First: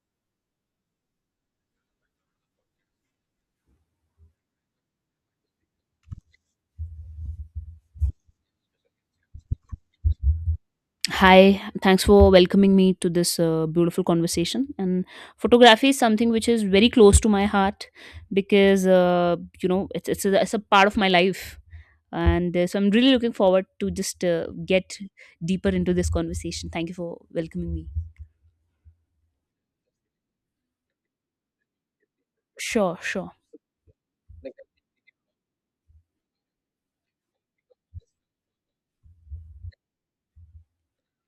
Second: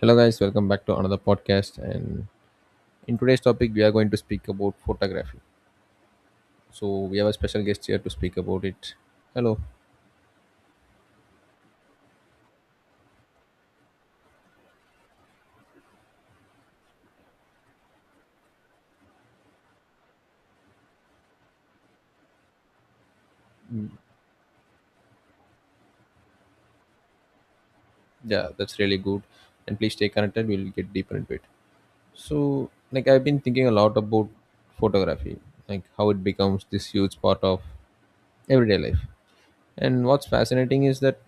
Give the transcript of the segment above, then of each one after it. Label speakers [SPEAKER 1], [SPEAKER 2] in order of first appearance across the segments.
[SPEAKER 1] Hello, guys, welcome back to another podcast. And in today's topic, we are going to speak about photography. So, we have a special guest here to speak about it. Hello,
[SPEAKER 2] Hi, thanks for welcoming me to this beautiful conversation. And photography is something which is very close to my heart because you know it's a part of my life, and so I'm really looking forward to just get deeper into this conversation. Thank you for welcoming me.
[SPEAKER 1] yeah, that's really good. And please stay connected, we'll get deeper into it. So,
[SPEAKER 2] Sure,
[SPEAKER 1] I've
[SPEAKER 2] sure,
[SPEAKER 1] been thinking a lot about photography, like how it becomes this huge part of everyday life. And what's fascinating is that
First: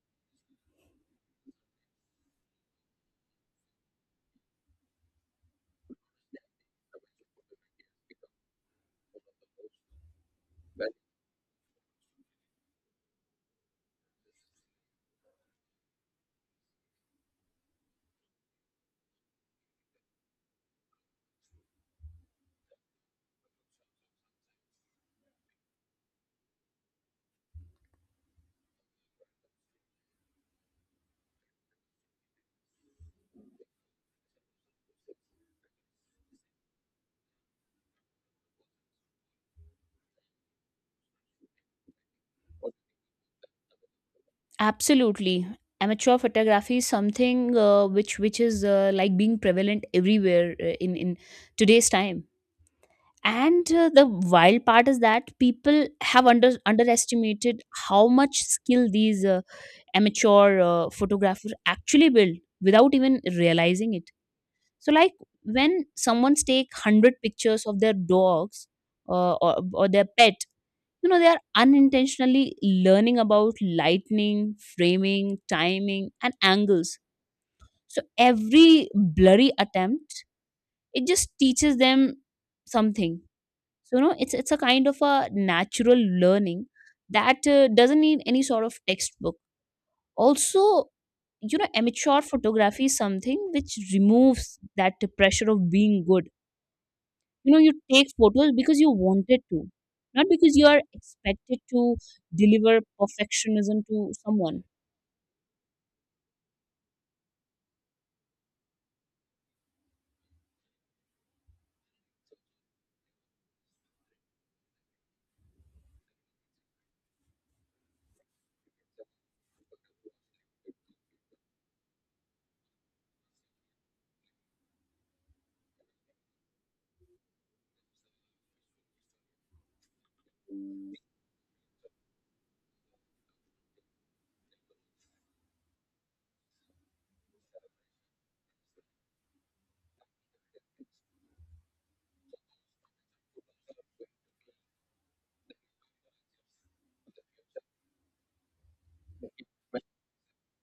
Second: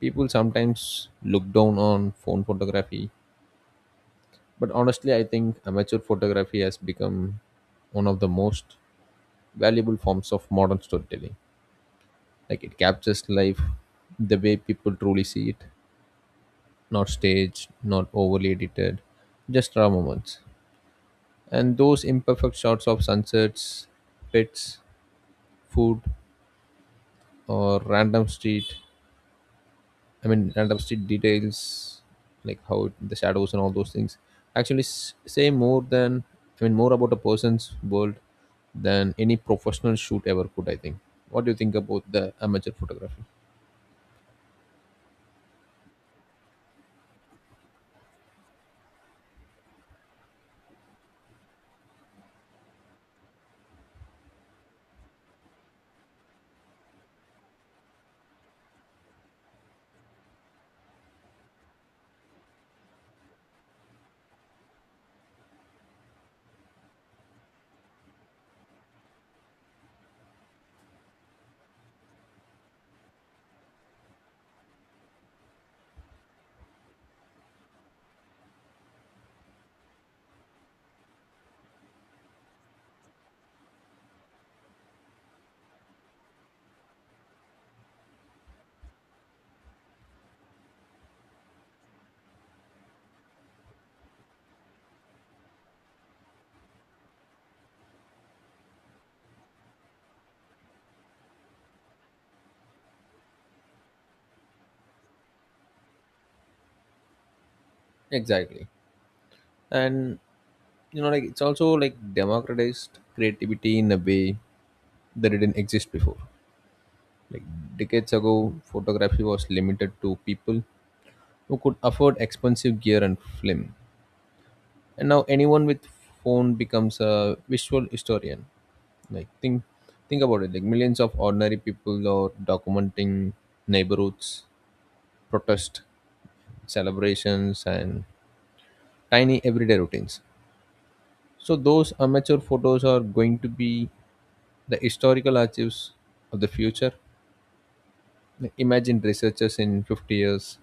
[SPEAKER 1] people sometimes look down on phone photography, but honestly, I think amateur photography has become one of the most valuable forms of modern storytelling. Like it captures life the way people truly see it, not staged, not overly edited, just raw moments. And those imperfect shots of sunsets, pets, food, or random street, random street details, like the shadows and all those things, actually say more than, I mean, more about a person's world than any professional shoot ever could, I think. What do you think about the amateur photography?
[SPEAKER 2] absolutely. Amateur photography is something which is like being prevalent everywhere, in today's time. And the wild part is that people have underestimated how much skill these amateur photographers actually build without even realizing it. So, like when someone's take 100 pictures of their dogs, or their pet, you know they are unintentionally learning about lightning, framing, timing, and angles. So every blurry attempt, it just teaches them something. So it's a kind of a natural learning that doesn't need any sort of textbook also. You know, amateur photography is something which removes that pressure of being good. You know, you take photos because you wanted to, not because you are expected to deliver perfectionism to someone.
[SPEAKER 1] Exactly. And you know, like it's also like democratized creativity in a way that didn't exist before. Like decades ago photography was limited to people who could afford expensive gear and film, and now anyone with phone becomes a visual historian. Like think about it, like millions of ordinary people are documenting neighborhoods, protest, celebrations, and tiny everyday routines. So those amateur photos are going to be the historical archives of the future. Imagine researchers in 50 years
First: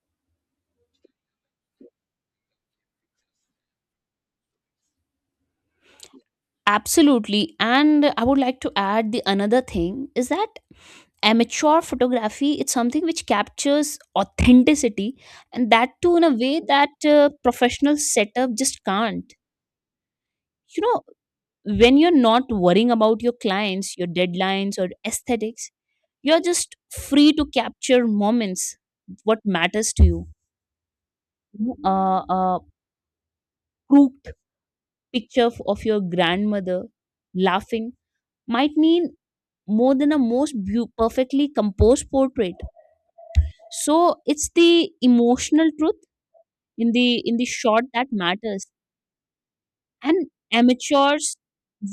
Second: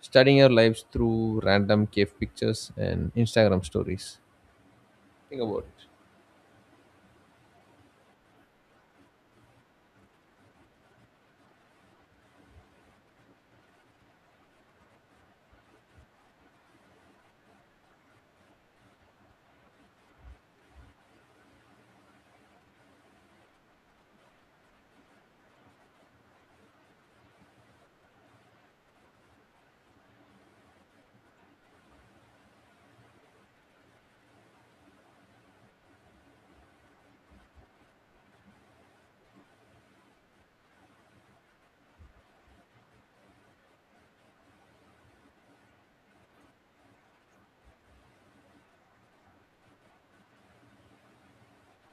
[SPEAKER 1] studying our lives through random cave pictures and Instagram stories. Think about it.
[SPEAKER 2] Absolutely, and I would like to add the another thing is that amateur photography, it's something which captures authenticity, and that too in a way that professional setup just can't. You know, when you're not worrying about your clients, your deadlines or aesthetics, you're just free to capture moments, what matters to you. A crooked picture of your grandmother laughing might mean more than a perfectly composed portrait. So it's the emotional truth in the shot that matters, and amateurs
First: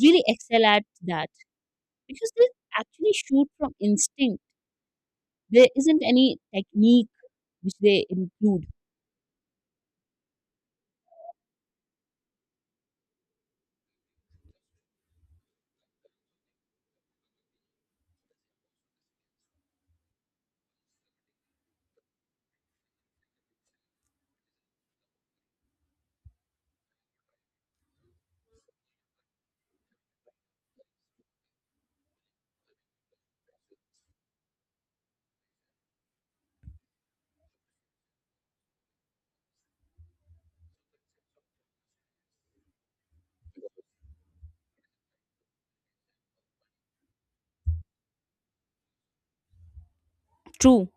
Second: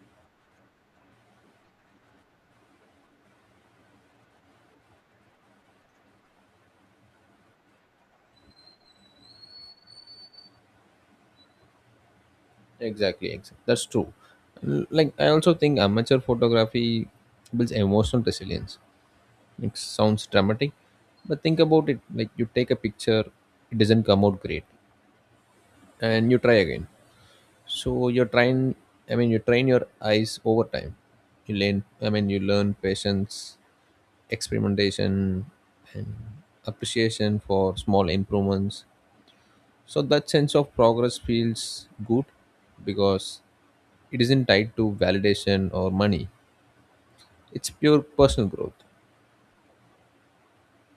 [SPEAKER 2] really excel at that because they actually shoot from instinct. There isn't any technique which they include.
[SPEAKER 1] Exactly, exactly. That's true. Like I also think amateur photography builds emotional resilience. It sounds dramatic, but think about it. Like you take a picture, it doesn't come out great, and you try again. So you're trying. I mean, you train your eyes over time. You learn. I mean, you learn patience, experimentation, and appreciation for small improvements. So that sense of progress feels good because it isn't tied to validation or money. It's pure personal growth.
[SPEAKER 2] True.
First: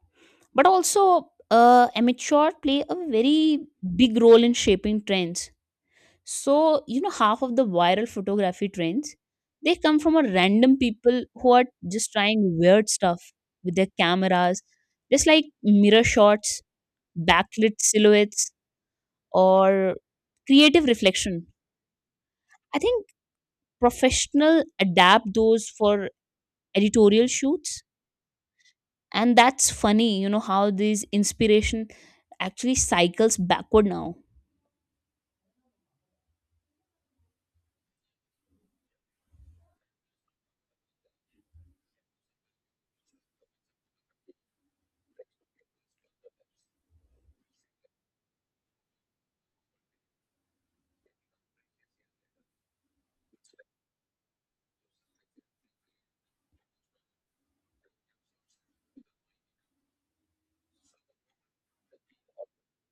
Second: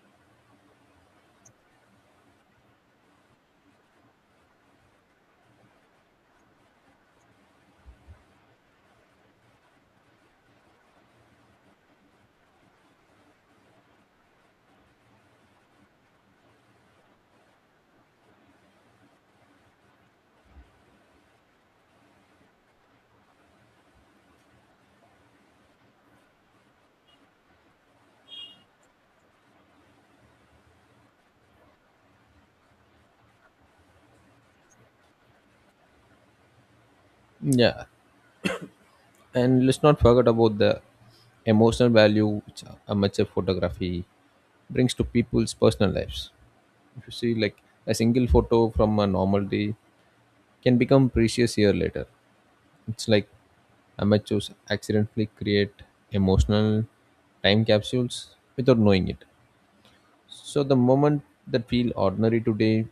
[SPEAKER 2] But also, amateur play a very big role in shaping trends. So, you know, half of the viral photography trends, they come from a random people who are just trying weird stuff with their cameras, just like mirror shots, backlit silhouettes, or creative reflection. I think professional adapt those for editorial shoots, and that's funny, you know, how this inspiration actually cycles backward now.
[SPEAKER 1] Yeah. And let's not forget about the emotional value which amateur photography brings to people's personal lives. If you see, like, a single photo from a normal day can become precious year later. It's like amateurs accidentally create emotional time capsules without knowing it. So the moment that feel ordinary today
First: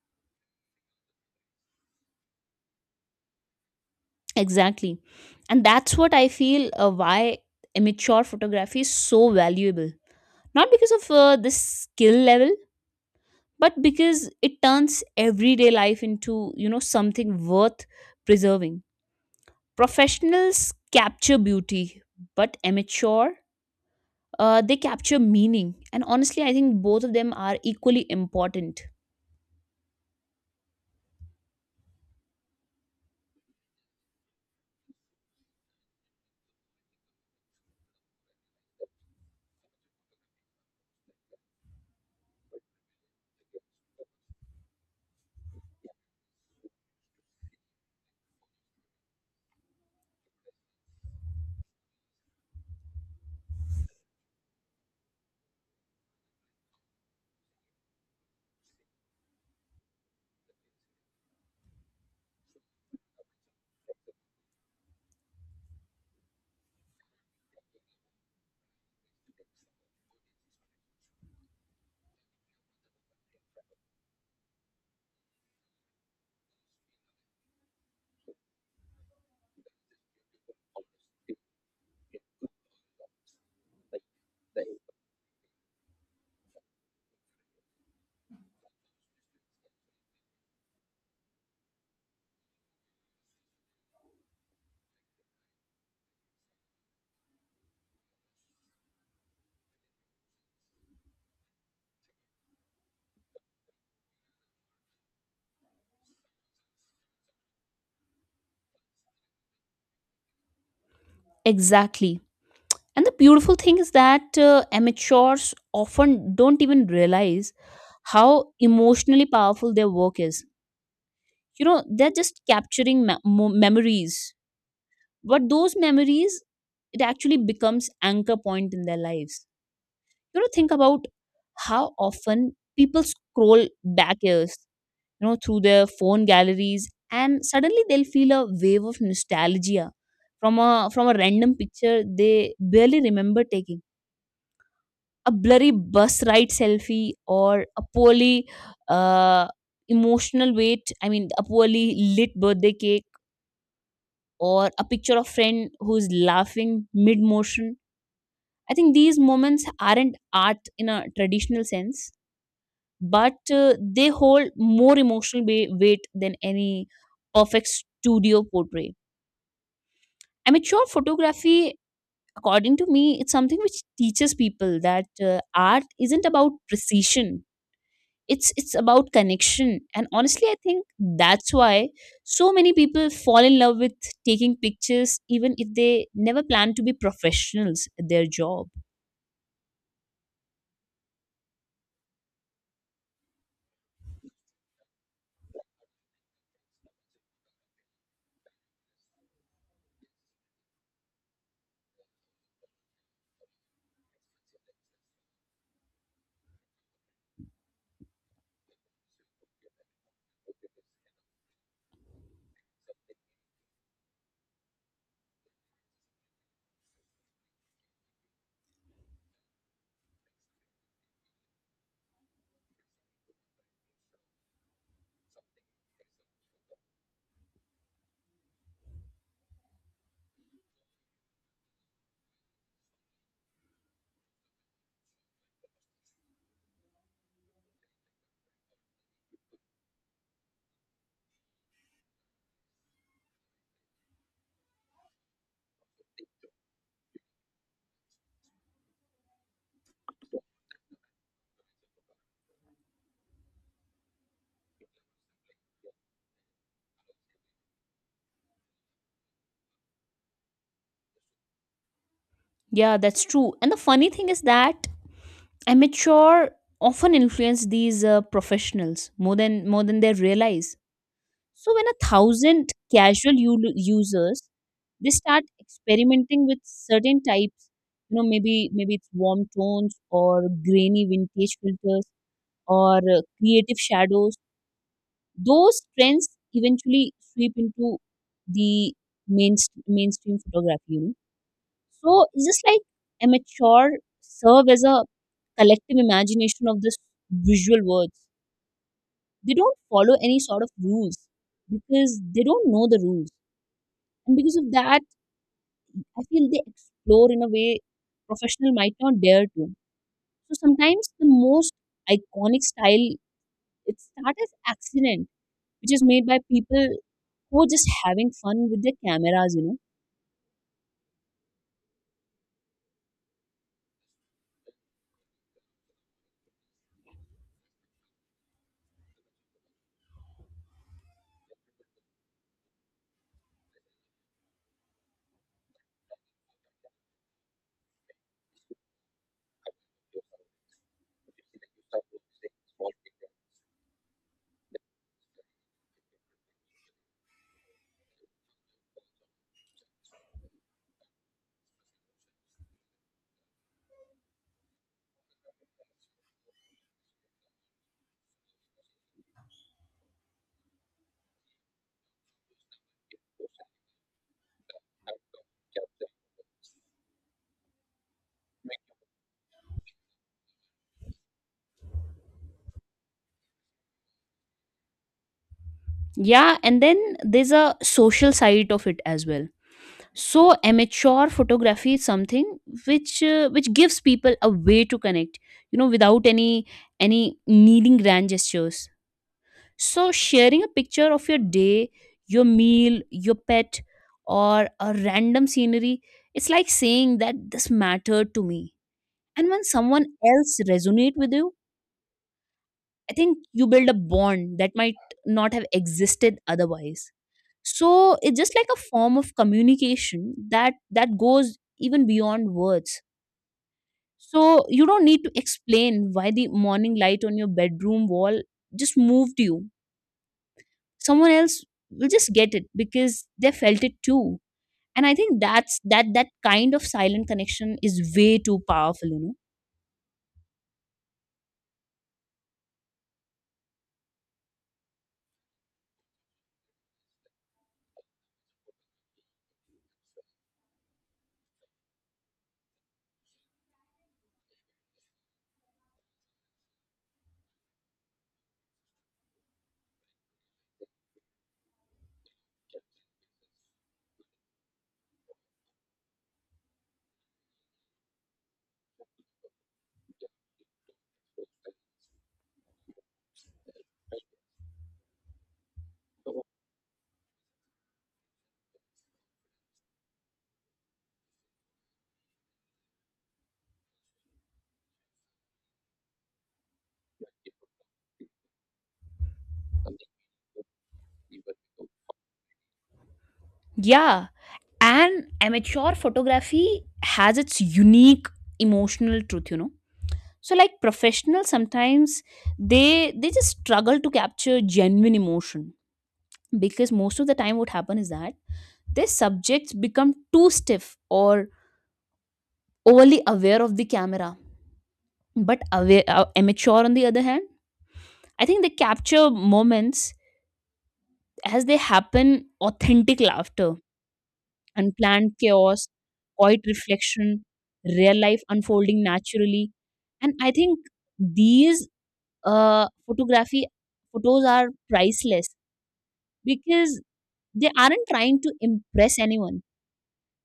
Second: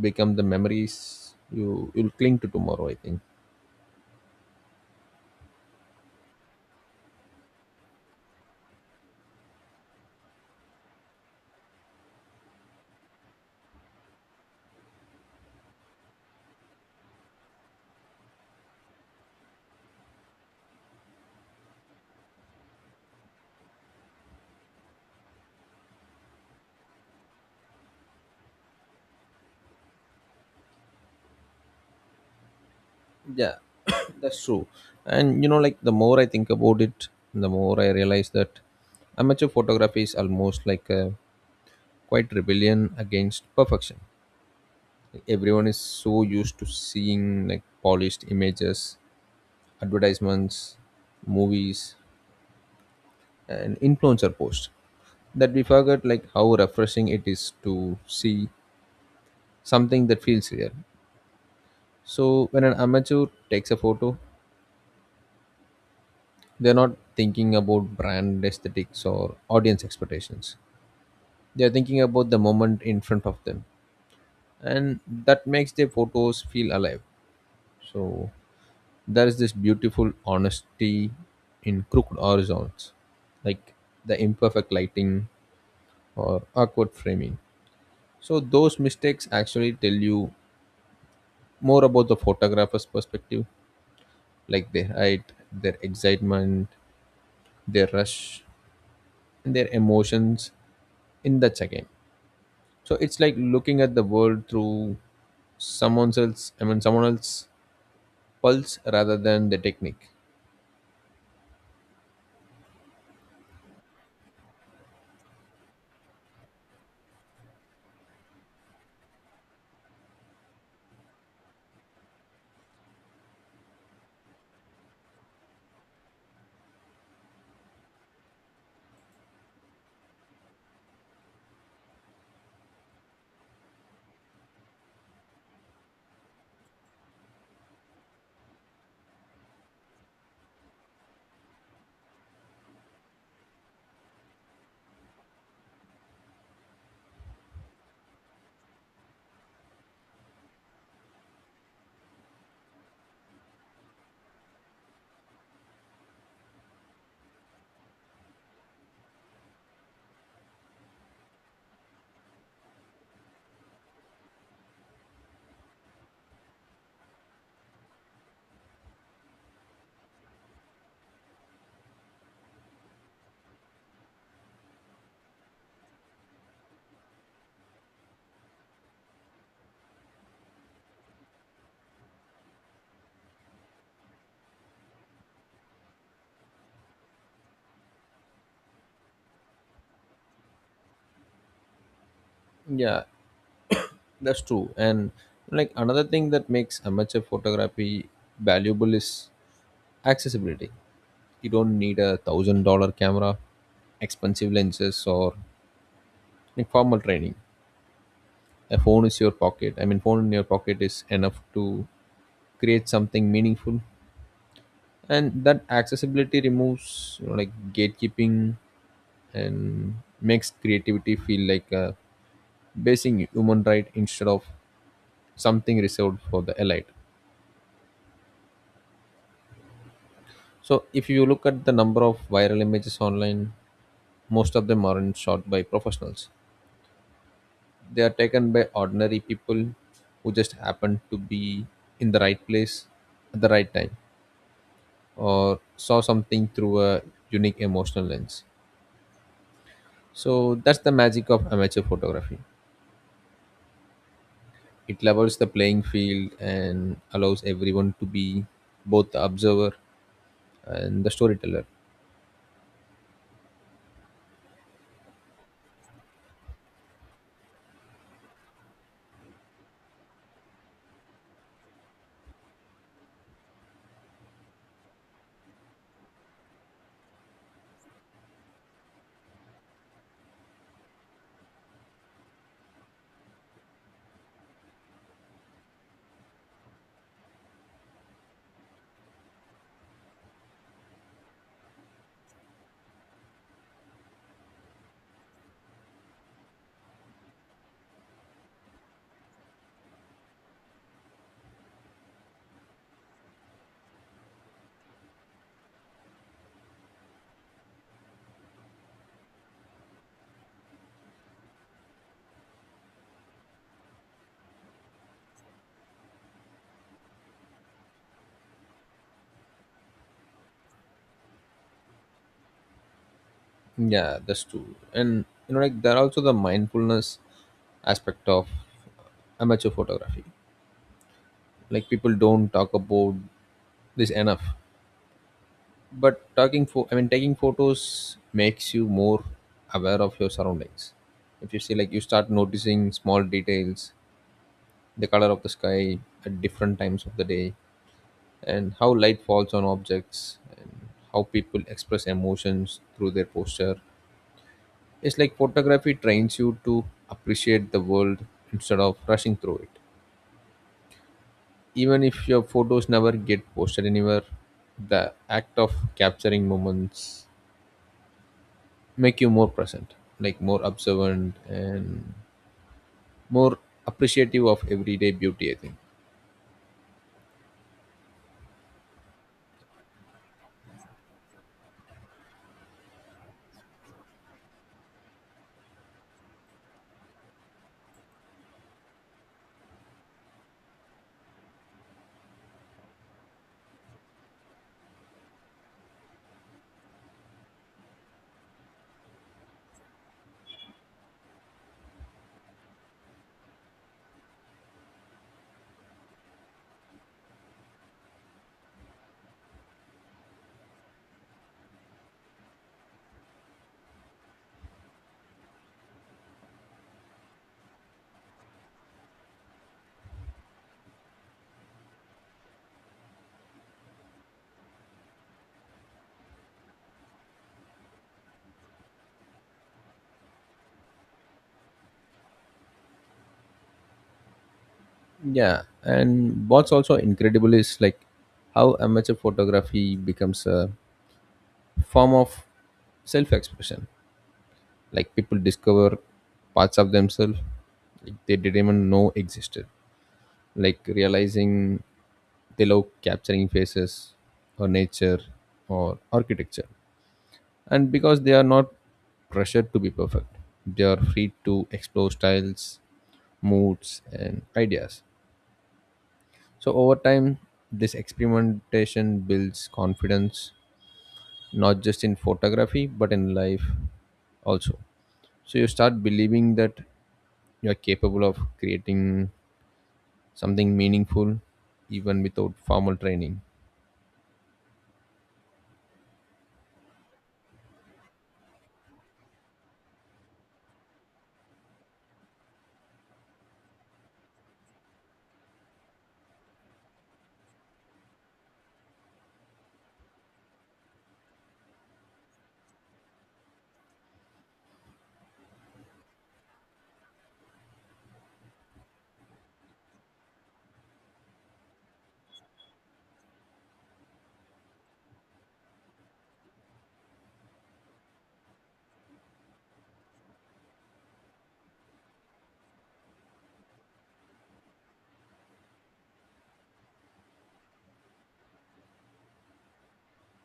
[SPEAKER 1] become the memories you'll cling to tomorrow, I think.
[SPEAKER 2] Exactly. And that's what I feel why amateur photography is so valuable. Not because of this skill level, but because it turns everyday life into, you know, something worth preserving. Professionals capture beauty, but amateur, they capture meaning. And honestly, I think both of them are equally important.
[SPEAKER 1] Yeah, that's true. And you know, like the more I think about it, the more I realize that amateur photography is almost like a quite rebellion against perfection. Like, everyone is so used to seeing like polished images, advertisements, movies, and influencer posts that we forget like how refreshing it is to see something that feels real. So when an amateur takes a photo, they're not thinking about brand aesthetics or audience expectations. They're thinking about the moment in front of them. And that makes their photos feel alive. So there is this beautiful honesty in crooked horizons, like the imperfect lighting or awkward framing. So those mistakes actually tell you more about the photographer's perspective, like their height, their excitement, their rush, and their emotions in that second. So it's like looking at the world through someone else's pulse rather than the technique.
[SPEAKER 2] Exactly. And the beautiful thing is that amateurs often don't even realize how emotionally powerful their work is. You know, they're just capturing memories, but those memories, it actually becomes anchor point in their lives. You know, think about how often people scroll back years, you know, through their phone galleries, and suddenly they'll feel a wave of nostalgia from a random picture they barely remember taking. A blurry bus ride selfie or a poorly uh, emotional wait. I mean a poorly lit birthday cake or a picture of friend who's laughing mid motion. I think these moments aren't art in a traditional sense, but they hold more emotional weight than any perfect studio portrait. Amateur photography, according to me, it's something which teaches people that art isn't about precision. It's about connection, and honestly, I think that's why so many people fall in love with taking pictures, even if they never plan to be professionals at their job.
[SPEAKER 1] Yeah, that's true. And like another thing that makes amateur photography valuable is accessibility. You don't need $1,000 camera, expensive lenses, or, like, formal training. A phone is your pocket. I mean, Phone in your pocket is enough to create something meaningful, and that accessibility removes, you know, like, gatekeeping and makes creativity feel like a basic human right instead of something reserved for the elite. So, if you look at the number of viral images online, most of them aren't shot by professionals. They are taken by ordinary people who just happened to be in the right place at the right time or saw something through a unique emotional lens. So that's the magic of amateur photography. It levels the playing field and allows everyone to be both the observer and the storyteller.
[SPEAKER 2] Yeah, that's true. And the funny thing is that amateur often influence these professionals more than they realize. So when a thousand casual users, they start experimenting with certain types. You know, maybe it's warm tones or grainy vintage filters or creative shadows. Those trends eventually sweep into the main mainstream photography, you know. So it's just like amateur serve as a collective imagination of this visual words. They don't follow any sort of rules because they don't know the rules. And because of that, I feel they explore in a way professional might not dare to. So sometimes the most iconic style, it starts as accident, which is made by people who are just having fun with their cameras, you know.
[SPEAKER 1] Yeah, that's true. And you know, like there are also the mindfulness aspect of amateur photography. Like people don't talk about this enough. But talking for I mean taking photos makes you more aware of your surroundings. If you see, like, you start noticing small details, the color of the sky at different times of the day, and how light falls on objects, and how people express emotions through their posture. It's like photography trains you to appreciate the world instead of rushing through it. Even if your photos never get posted anywhere, the act of capturing moments make you more present, like more observant and more appreciative of everyday beauty, I think.
[SPEAKER 2] Yeah, and then there's a social side of it as well. So amateur photography is something which gives people a way to connect, you know, without any needing grand gestures. So sharing a picture of your day, your meal, your pet, or a random scenery, it's like saying that this mattered to me. And when someone else resonate with you, I think you build a bond that might not have existed otherwise. So it's just like a form of communication that goes even beyond words. So you don't need to explain why the morning light on your bedroom wall just moved you. Someone else will just get it because they felt it too. And I think that's that, that kind of silent connection is way too powerful, you know.
[SPEAKER 1] Yeah, and what's also incredible is like how amateur photography becomes a form of self-expression. Like people discover parts of themselves like they didn't even know existed, like realizing they love capturing faces or nature or architecture. And because they are not pressured to be perfect, they are free to explore styles, moods, and ideas. So over time this experimentation builds confidence, not just in photography but in life also. So you start believing that you are capable of creating something meaningful even without formal training.
[SPEAKER 2] Yeah, and amateur photography has its unique emotional truth, you know. So like professionals sometimes, they just struggle to capture genuine emotion because most of the time what happen is that their subjects become too stiff or overly aware of the camera. But aware, immature on the other hand, I think they capture moments as they happen. Authentic laughter, unplanned chaos, quiet reflection, real life unfolding naturally. And I think these photography photos are priceless because they aren't trying to impress anyone.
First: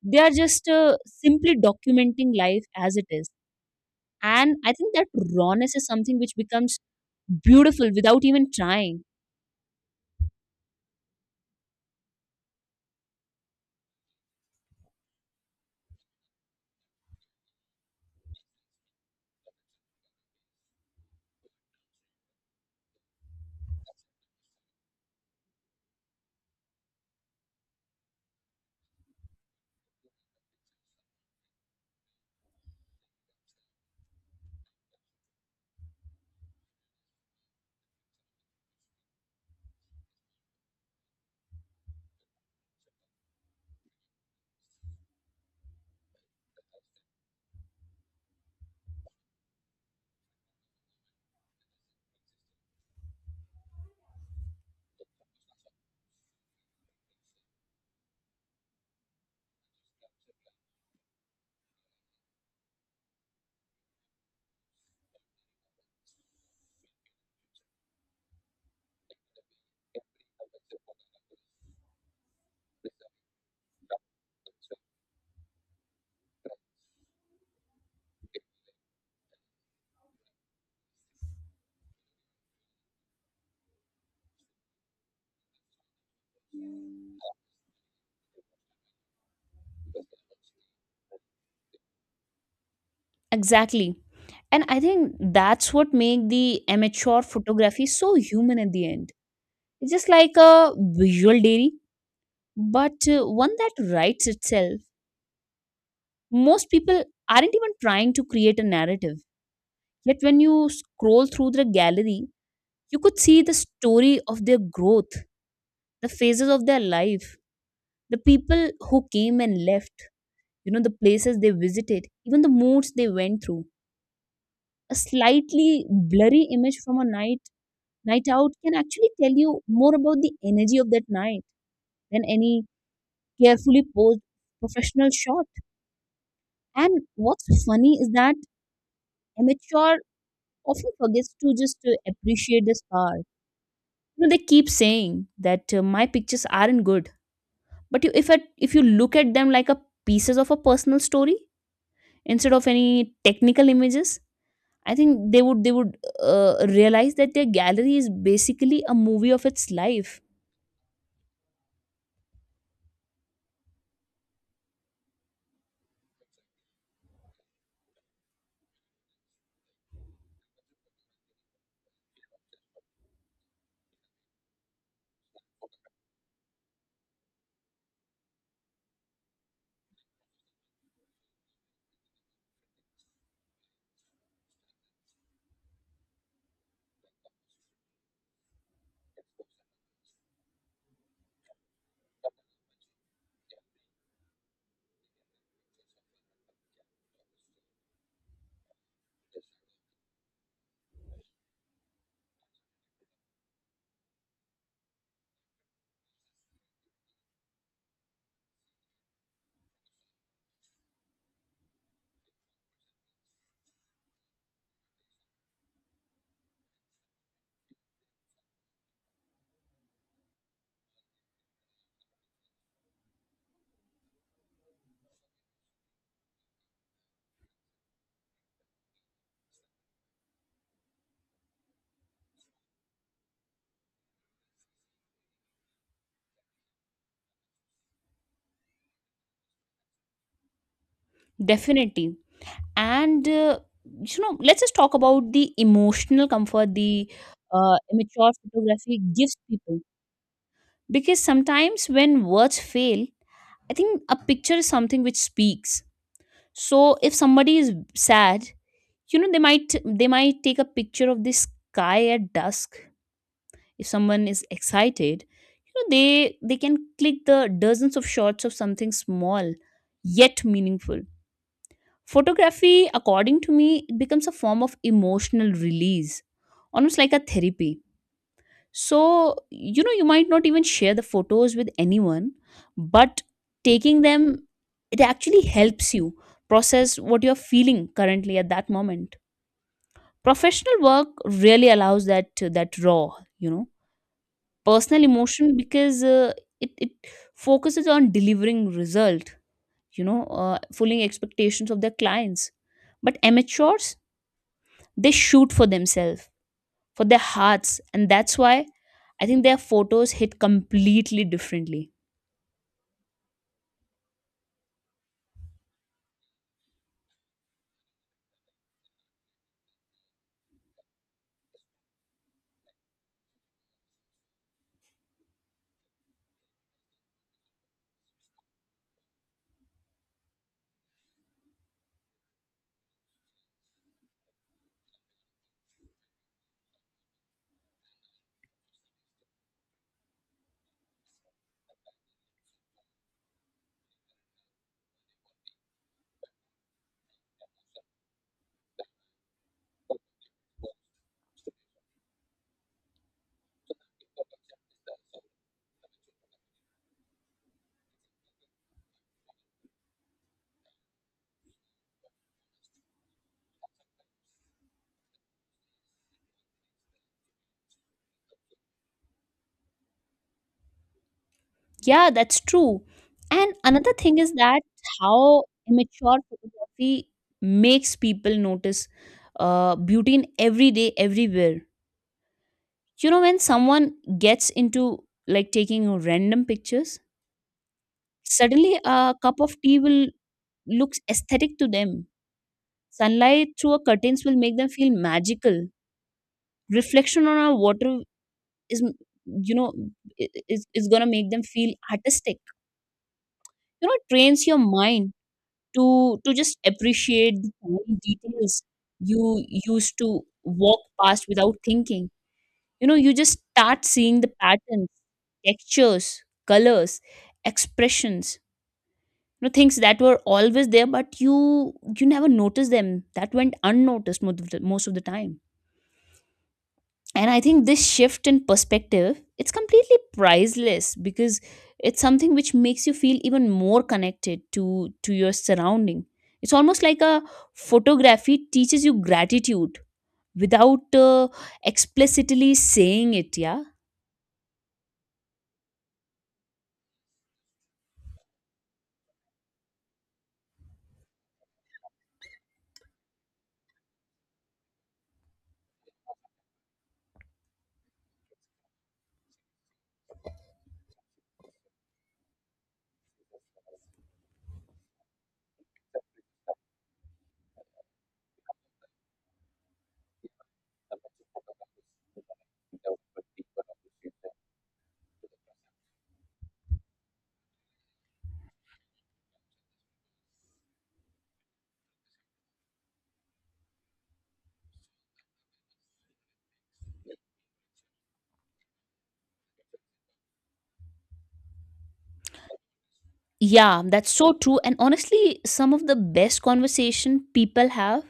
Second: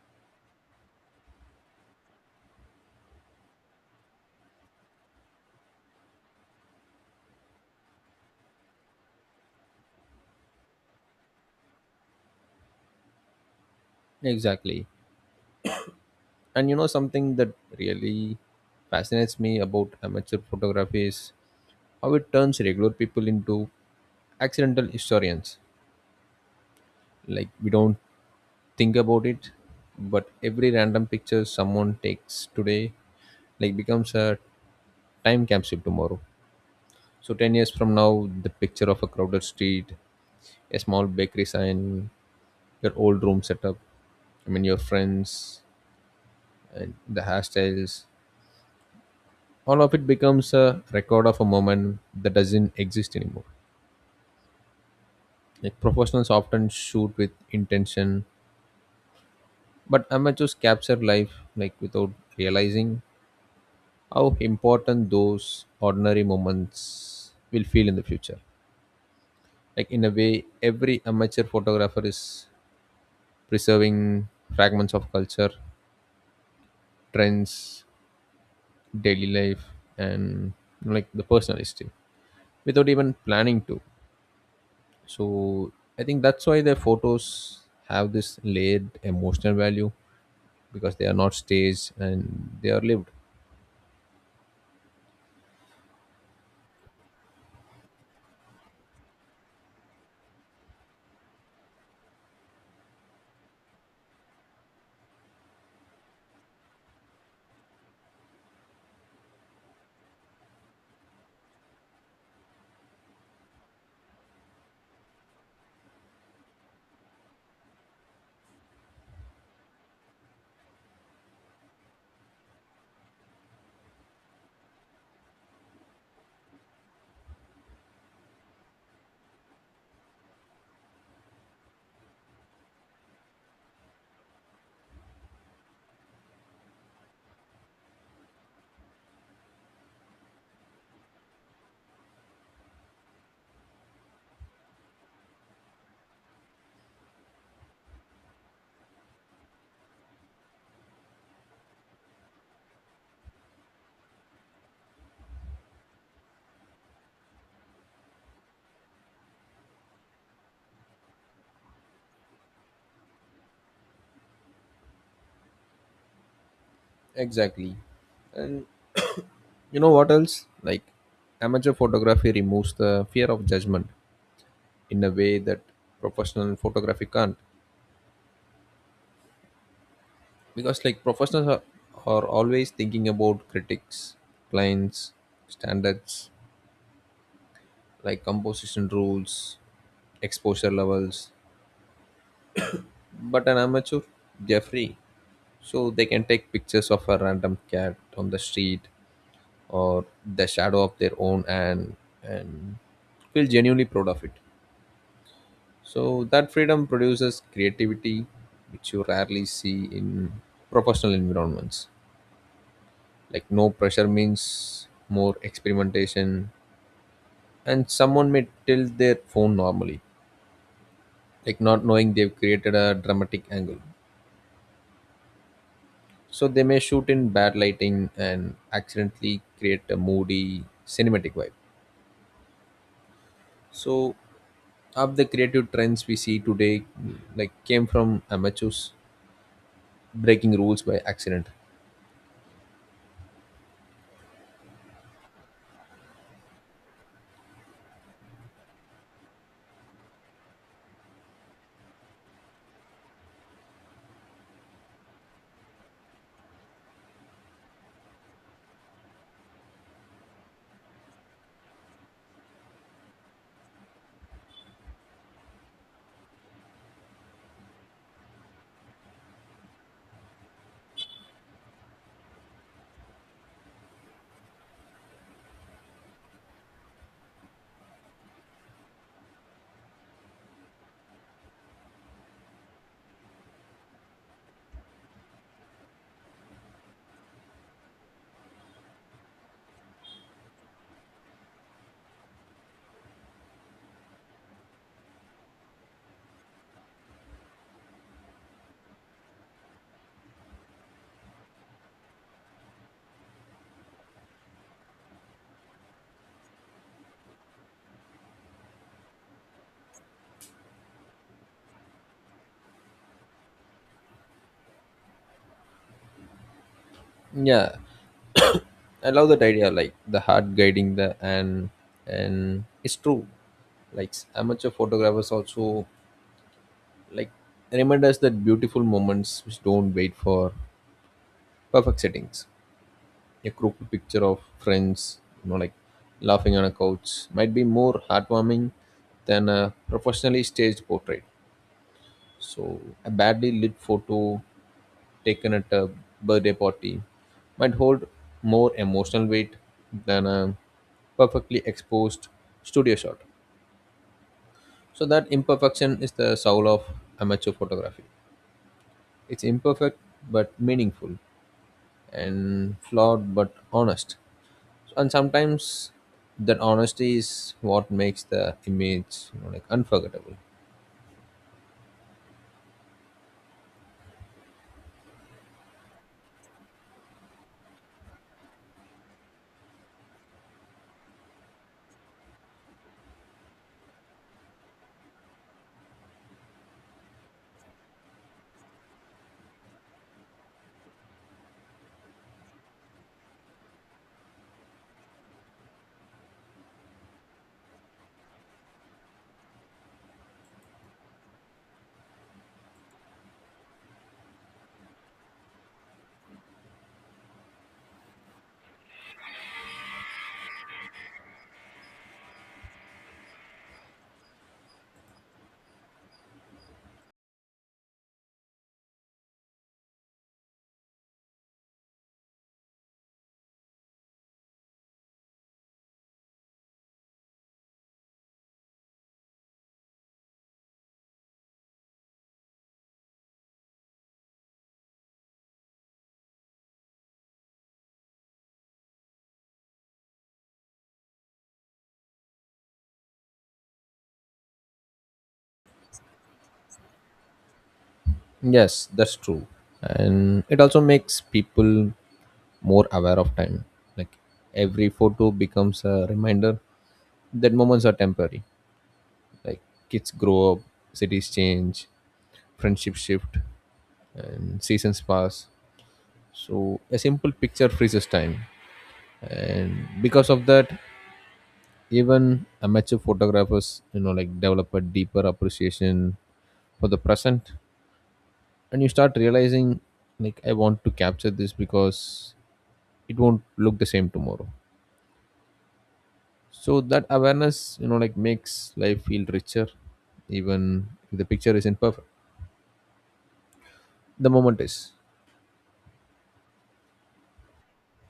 [SPEAKER 2] They are just simply documenting life as it is. And I think that rawness is something which becomes beautiful without even trying.
[SPEAKER 1] Exactly, and you know something that really fascinates me about amateur photography is how it turns regular people into accidental historians. Like we don't think about it, but every random picture someone takes today like becomes a time capsule tomorrow. So 10 years from now, the picture of a crowded street, a small bakery sign, your old room setup, your friends and the hairstyles, all of it becomes a record of a moment that doesn't exist anymore. Like professionals often shoot with intention, but amateurs capture life like without realizing how important those ordinary moments will feel in the future. Like in a way, every amateur photographer is preserving fragments of culture, trends, daily life, and like the personal history without even planning to. So I think that's why their photos have this layered emotional value because they are not staged and they are lived.
[SPEAKER 2] Exactly. And I think that's what make the amateur photography so human at the end. It's just like a visual diary, but one that writes itself. Most people aren't even trying to create a narrative. Yet when you scroll through the gallery, you could see the story of their growth, the phases of their life, the people who came and left, you know, the places they visited, even the moods they went through. A slightly blurry image from a night out can actually tell you more about the energy of that night than any carefully posed professional shot. And what's funny is that amateur often forgets to just appreciate this part. You know, they keep saying that my pictures aren't good, but you, if at, if you look at them like a pieces of a personal story instead of any technical images, I think they would realize that their gallery is basically a movie of its life.
[SPEAKER 1] Exactly. And you know what else? Like amateur photography removes the fear of judgment in a way that professional photography can't. Because like are always thinking about critics, clients, standards, like composition rules, exposure levels. But an amateur, they're free. So they can take pictures of a random cat on the street or the shadow of their own and feel genuinely proud of it. So that freedom produces creativity, which you rarely see in professional environments. Like no pressure means more experimentation, and someone may tilt their phone normally, like not knowing they've created a dramatic angle. So they may shoot in bad lighting and accidentally create a moody cinematic vibe. So of the creative trends we see today, like came from amateurs breaking rules by accident.
[SPEAKER 2] Definitely. And you know, let's just talk about the emotional comfort the immature photography gives people, because sometimes when words fail, I think a picture is something which speaks. So if somebody is sad, you know, they might take a picture of the sky at dusk. If someone is excited, you know, they can click the dozens of shots of something small yet meaningful. Photography, according to me, it becomes a form of emotional release, almost like a therapy. So, you know, you might not even share the photos with anyone, but taking them, it actually helps you process what you're feeling currently at that moment. Professional work really allows that raw, you know, personal emotion because it focuses on delivering result, you know, fulfilling expectations of their clients. But amateurs, they shoot for themselves, for their hearts, and that's why I think their photos hit completely differently.
[SPEAKER 1] Yeah, I love that idea, like the heart guiding the, and it's true. Like amateur photographers also like remind us that beautiful moments which don't wait for perfect settings. A crooked picture of friends, you know, like laughing on a couch, might be more heartwarming than a professionally staged portrait. So a badly lit photo taken at a birthday party might hold more emotional weight than a perfectly exposed studio shot. So that imperfection is the soul of amateur photography. It's imperfect but meaningful, and flawed but honest. And sometimes that honesty is what makes the image, you know, like, unforgettable.
[SPEAKER 2] Yeah, that's true. And another thing is that how immature photography makes people notice beauty in every day everywhere. You know, when someone gets into like taking random pictures, suddenly a cup of tea will looks aesthetic to them. Sunlight through a curtains will make them feel magical. Reflection on a water is, you know, is gonna make them feel artistic. You know, it trains your mind to just appreciate the tiny details you used to walk past without thinking. You know, you just start seeing the patterns, textures, colors, expressions, you know, things that were always there but you never noticed them, that went unnoticed most of the time. And I think this shift in perspective, it's completely priceless because it's something which makes you feel even more connected to your surrounding. It's almost like a photography teaches you gratitude without explicitly saying it, yeah.
[SPEAKER 1] Yes, that's true. And it also makes people more aware of time. Like every photo becomes a reminder that moments are temporary. Like kids grow up, cities change, friendships shift, and seasons pass. So a simple picture freezes time, and because of that, even amateur photographers, you know, like, develop a deeper appreciation for the present, and you start realizing, like, I want to capture this because it won't look the same tomorrow. So that awareness, you know, like, makes life feel richer, even if the picture isn't perfect.
[SPEAKER 2] Yeah, that's
[SPEAKER 1] The
[SPEAKER 2] so true.
[SPEAKER 1] moment
[SPEAKER 2] And
[SPEAKER 1] is.
[SPEAKER 2] honestly, some of the best conversation people have,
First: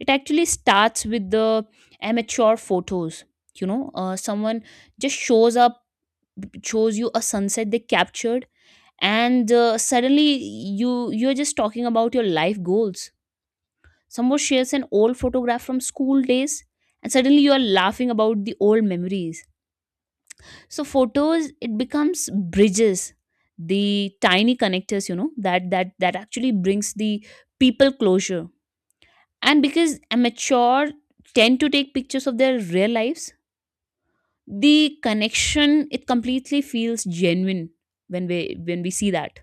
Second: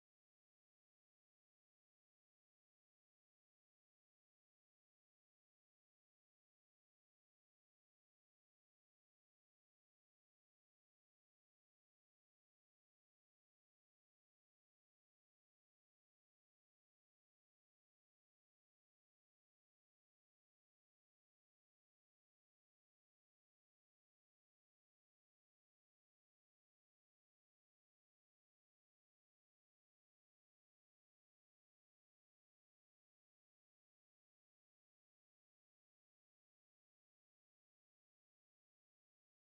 [SPEAKER 2] it actually starts with the amateur photos, you know. Someone just shows you a sunset they captured, and suddenly you're just talking about your life goals. Someone shares an old photograph from school days, and suddenly you are laughing about the old memories. So photos, it becomes bridges, the tiny connectors, you know, that actually brings the people closure. And because amateur tend to take pictures of their real lives, the connection, it completely feels genuine when we see that.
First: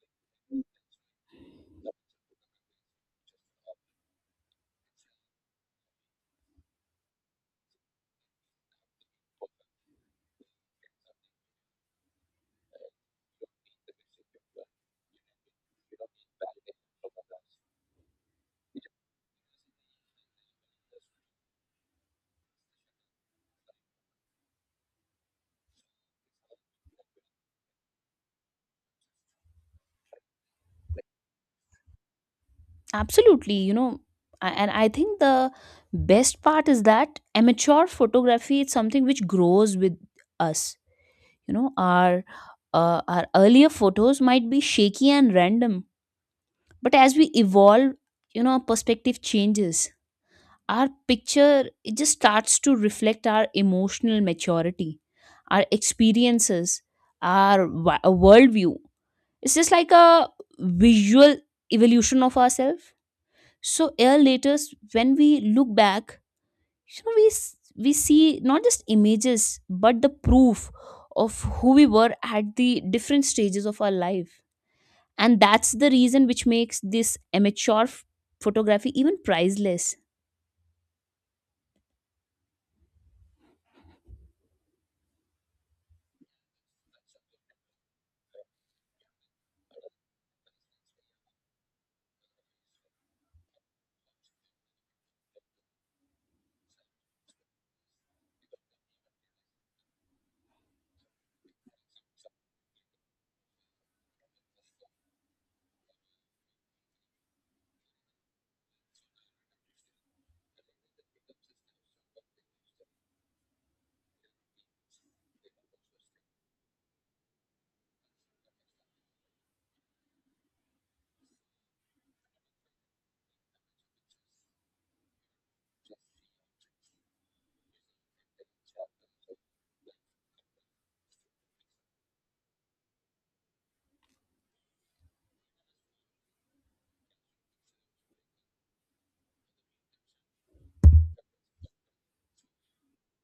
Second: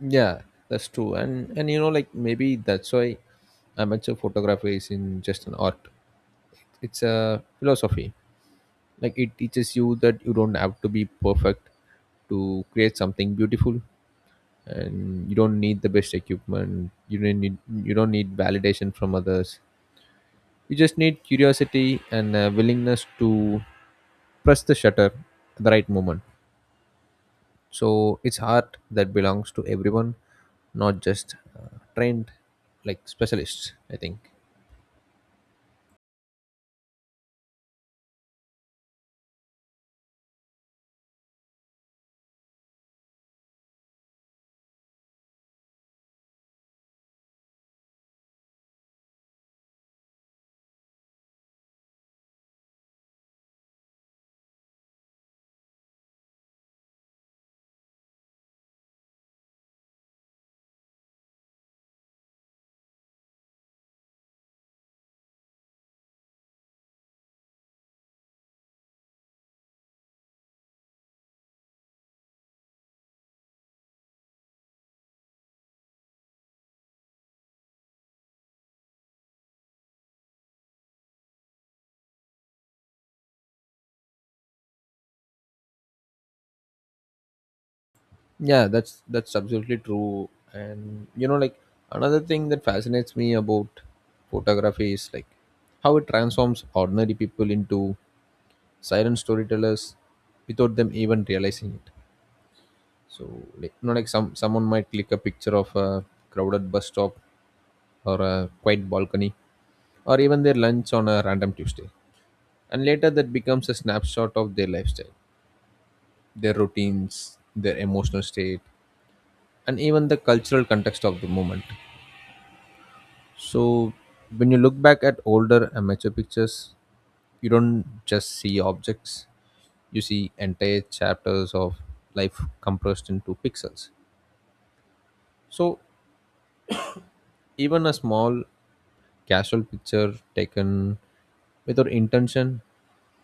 [SPEAKER 1] Yeah, that's true. And you know, like maybe that's why amateur photography isn't just an art. It's a philosophy. Like it teaches you that you don't have to be perfect to create something beautiful, and you don't need the best equipment, you don't need validation from others. You just need curiosity and a willingness to press the shutter at the right moment. So it's art that belongs to everyone, not just trained, like,
[SPEAKER 2] Absolutely,
[SPEAKER 1] specialists,
[SPEAKER 2] you
[SPEAKER 1] I
[SPEAKER 2] know,
[SPEAKER 1] think.
[SPEAKER 2] and I think the best part is that amateur photography is something which grows with us. You know, our earlier photos might be shaky and random, but as we evolve, you know, our perspective changes. Our picture, it just starts to reflect our emotional maturity, our experiences, our worldview. It's just like a visual evolution of ourselves. So year later, when we look back, you know, we see not just images but the proof of who we were at the different stages of our life. And that's the reason which makes this amateur photography even priceless.
[SPEAKER 1] Yeah, that's absolutely true. And you know, like another thing that fascinates me about photography is like how it transforms ordinary people into silent storytellers without them even realizing it. So, like, you know, like someone might click a picture of a crowded bus stop or a quiet balcony or even their lunch on a random Tuesday. And later that becomes a snapshot of their lifestyle, their routines, their emotional state, and even the cultural context of the moment. So when you look back at older amateur pictures, you don't just see objects, you see entire chapters of life compressed into pixels. So even a small casual picture taken without intention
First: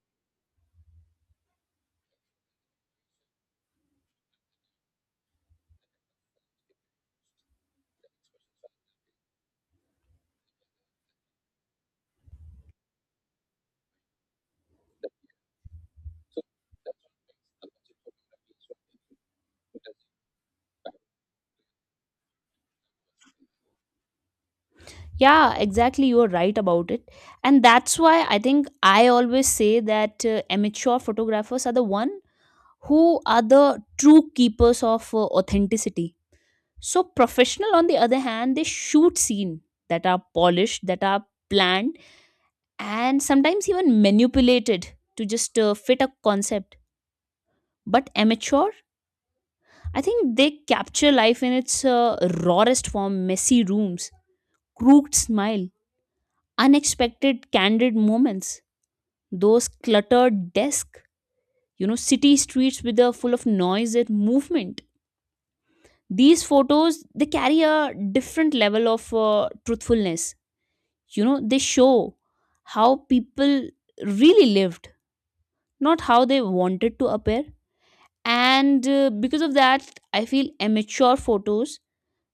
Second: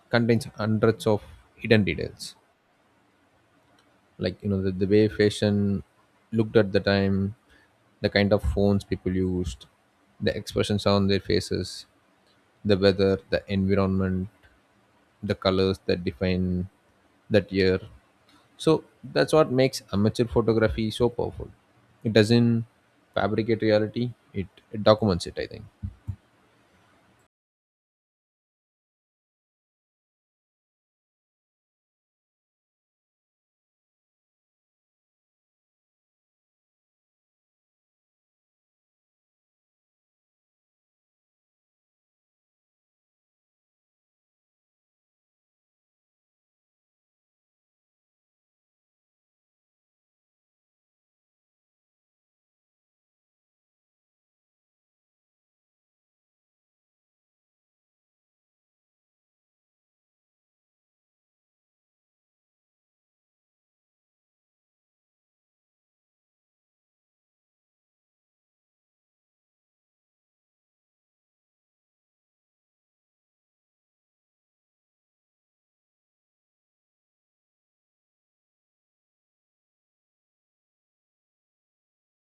[SPEAKER 1] contains 100s of hidden details, like, you know, the way fashion looked at the time, the kind of phones people used, the expressions on their faces, the weather, the environment, the colors that define that year. So that's what makes amateur photography so powerful. It doesn't fabricate reality, it documents it, I
[SPEAKER 2] Yeah,
[SPEAKER 1] think.
[SPEAKER 2] exactly, you're right about it. And that's why I think I always say that amateur photographers are the one who are the true keepers of authenticity. So professional, on the other hand, they shoot scene that are polished, that are planned, and sometimes even manipulated to just fit a concept. But amateur, I think they capture life in its rawest form: messy rooms, crooked smile, unexpected candid moments, those cluttered desks, you know, city streets with a full of noise and movement. These photos, they carry a different level of truthfulness. You know, they show how people really lived, not how they wanted to appear. And because of that, I feel immature photos,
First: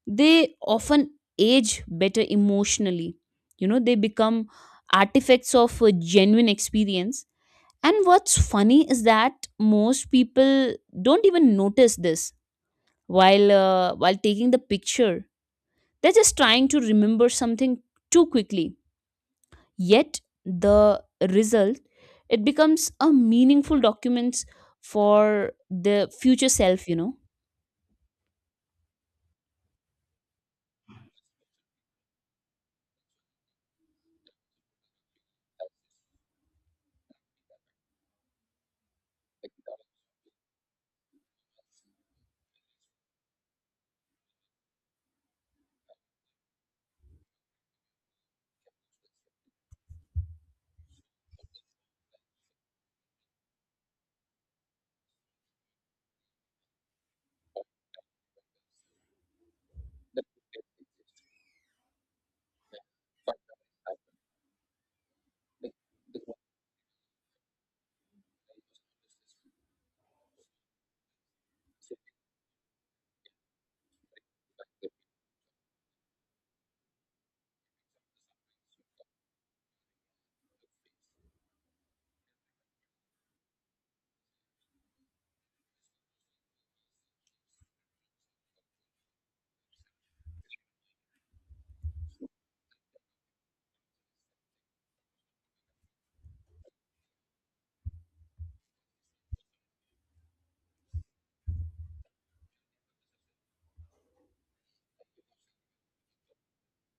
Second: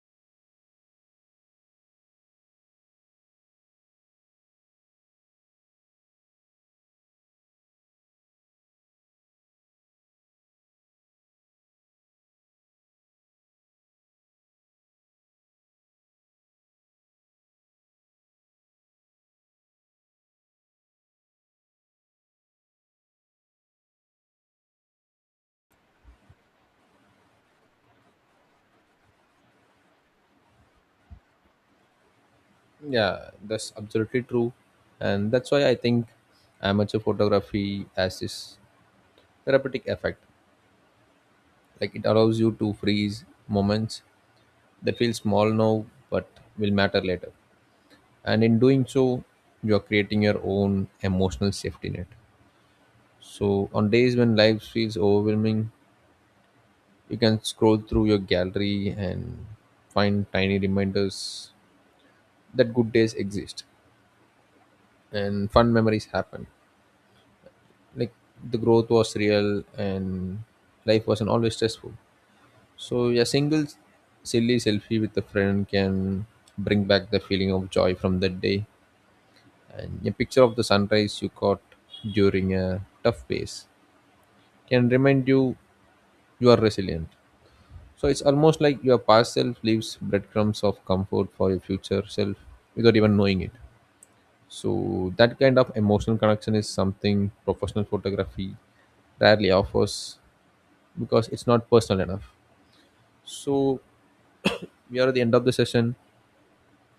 [SPEAKER 2] they often age better emotionally. You know, they become artifacts of a genuine experience. And what's funny is that most people don't even notice this while taking the picture. They're just trying to remember something too quickly, yet the result, it becomes a meaningful documents for the future self, you know.
[SPEAKER 1] Yeah, that's absolutely true. And that's why I think amateur photography has this therapeutic effect. Like it allows you to freeze moments that feel small now but will matter later, and in doing so you are creating your own emotional safety net. So on days when life feels overwhelming, you can scroll through your gallery and find tiny reminders that good days exist and fun memories happen, like the growth was real and life wasn't always stressful. So a single silly selfie with a friend can bring back the feeling of joy from that day. And a picture of the sunrise you caught during a tough phase can remind you you are resilient. So it's almost like your past self leaves breadcrumbs of comfort for your future self without even knowing it. So that kind of emotional connection is something professional photography rarely offers because it's not personal enough. So we are at the end of the session.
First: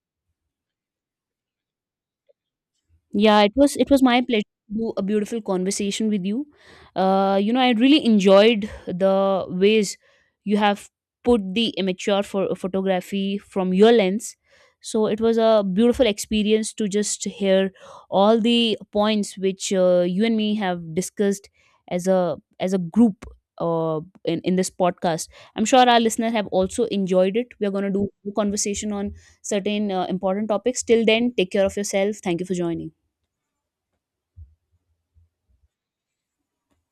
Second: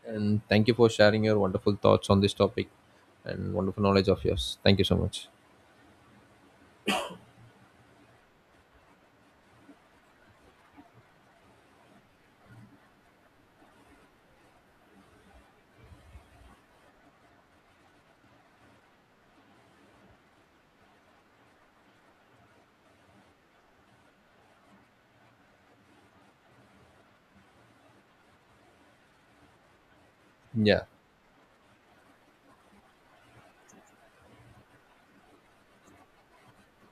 [SPEAKER 1] And thank you for sharing your wonderful thoughts on this topic
[SPEAKER 2] Yeah, it
[SPEAKER 1] and
[SPEAKER 2] was
[SPEAKER 1] wonderful
[SPEAKER 2] it was
[SPEAKER 1] knowledge
[SPEAKER 2] my
[SPEAKER 1] of
[SPEAKER 2] pleasure
[SPEAKER 1] yours.
[SPEAKER 2] to
[SPEAKER 1] Thank you
[SPEAKER 2] do
[SPEAKER 1] so
[SPEAKER 2] a
[SPEAKER 1] much.
[SPEAKER 2] beautiful conversation with you. You know, I really enjoyed the ways you have put the amateur for photography from your lens. So it was a beautiful experience to just hear all the points which you and me have discussed as a group, in this podcast. I'm sure our listeners have also enjoyed it. We are going to do a conversation on certain important topics.
[SPEAKER 1] Yeah.
[SPEAKER 2] Till then, take care of yourself. Thank you for joining.